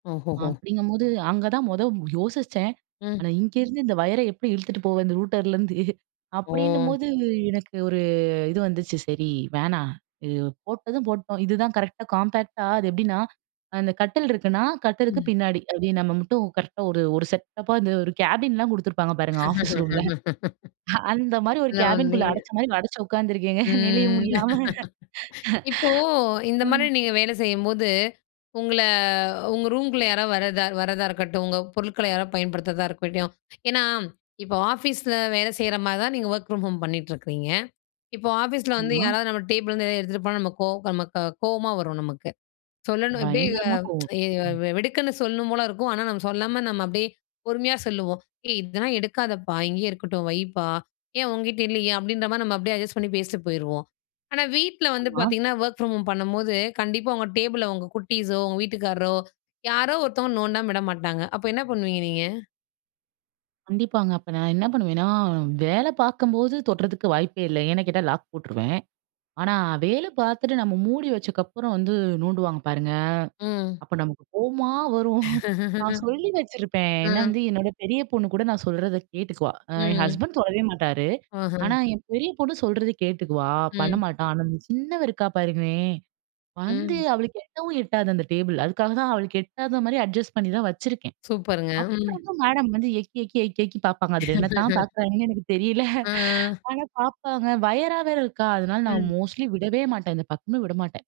ஓஹோஹோ. அப்படிங்கும்போது, அங்க தான் மொதல்ல யோசிச்சேன். ம். ஆனா, இங்கேருந்து இந்த ஒயரை எப்படி இழுத்துட்டு போவேன்? இந்த ரூட்டர்லருந்து ஓ. அப்படின்னும்போது எனக்கு ஒரு இது வந்துச்சு, சரி வேணா இது போட்டதும் போட்டோம், இதுதான் கரெக்ட்டா, காம்பேக்ட்டா அது எப்படின்னா, அந்த கட்டில் இருக்குன்னா, கட்டிலுக்கு ம். பின்னாடி அப்படின்னு நம்ம மட்டும் கரெக்ட்டா ஒரு, ஒரு செட்டப்பா இந்த ஒரு கேபின்லாம் குடுத்துருப்பாங்க பாருங்க, ஆஃபீஸ் ரூம்ல அந்த மாரி ஒரு நான் வந்து கேபின்குள்ள அடச்ச மாரி அடச்சு உட்காந்துருக்கேங்க நெழிய ம். முடியாம. இப்போ இந்த மாரி ம். நீங்க வேலை செய்யும்போது, உங்கள உங்க ரூம்குள்ள யாராவது வரதா வரதா இருக்கட்டும், உங்க பொருட்கள யாராவது பயன்படுத்துறதா இருக்கட்டும். ஏனா, இப்போ ஆஃபீஸ்ல வேலை செய்ற மாரி தான, நீங்க ஒர்க் பிரம் ஹோம் பண்ணிட்டிருக்கீங்க. இப்போ ஆஃபீஸ்ல வந்து ஆமா. யாராவது நம்ம டேபிள்ல இருந்து எதாவது எடுத்துட்டு போனா நமக்கு நமக்கு கோவமா வரும் நமக்கு. சொல்லணும், அப்படியே பயங்கரமா கோவம். ம். வெடுக்குன்னு சொல்லணும் போல இருக்கும். ஆனா, நம்ம சொல்லாம நம்ம அப்படியே பொறுமையா சொல்லுவோம். "ஏய் இதெல்லாம் எடுக்காதப்பா! இங்கேயே இருக்கட்டும். வைப்பா, ஏன் உங்கிட்ட இல்லையா?" அப்படின்ற மாதிரி நம்ம அப்படியே அட்ஜஸ்ட் பண்ணி பேசிட்டு போயிருவோம். ஆனா, வீட்ல வந்து ஆமா. பார்த்தீங்கன்னா, ஒர்க் ஃப்ராம் ஹோம் பண்ணும்போது, கண்டிப்பா உங்க டேபிள்ல உங்க குட்டீஸோ, உங்க வீட்டுக்காரரோ யாரோ ஒருத்தவங்க நோண்டாம விட மாட்டாங்க. அப்ப என்ன பண்ணுவீங்க நீங்க? கண்டிப்பாங்க. அப்ப நான் என்ன பண்ணுவேன்னா, வேலை பார்க்கும்போது தொட்றதுக்கு வாய்ப்பே இல்ல, ஏன்னு கேட்டா, லாக் போட்ருவேன். ஆனா, வேலை பார்த்துட்டு நம்ம மூடி வச்சக்கப்புறம் வந்து நோண்டுவாங்க பாருங்க, ம். அப்ப நமக்கு கோவமா வரும். நான் சொல்லி வச்சுருப்பேன். ஏன்னா, ம். வந்து என்னோட பெரிய பொண்ணு கூட நான் சொல்றத கேட்டுக்குவா, என் ம். ஹஸ்பண்ட் தொடவே மாட்டார். ஆஹ. ஆனா, என் பெரிய பொண்ணு சொல்றத கேட்டுக்குவா, பண்ண ம். மாட்டா. ஆனா, இந்த சின்னவ இருக்கா பாருங்களேன், வந்து ம். அவளுக்கு எட்டவும் எட்டாது அந்த டேபிள், அதுக்காக தான் அவளுக்கு எட்டாத மாரி அட்ஜஸ்ட் பண்ணி தான் வச்சிருக்கேன். சூப்பருங்க. ம். அப்புறமும் மேடம் வந்து எக்கி, எக்கி, எக்கி, எக்கி பார்ப்பாங்க. அதில என்ன தான் பார்க்கிறாங்கன்னு எனக்கு தெரியல. ஆ. ஆனா, பார்ப்பாங்க வயர்ரா வேற இருக்கா. அதனால நான் ம். மோஸ்ட்லி விடவே மாட்டேன். இந்த பக்கமே விட மாட்டேன்.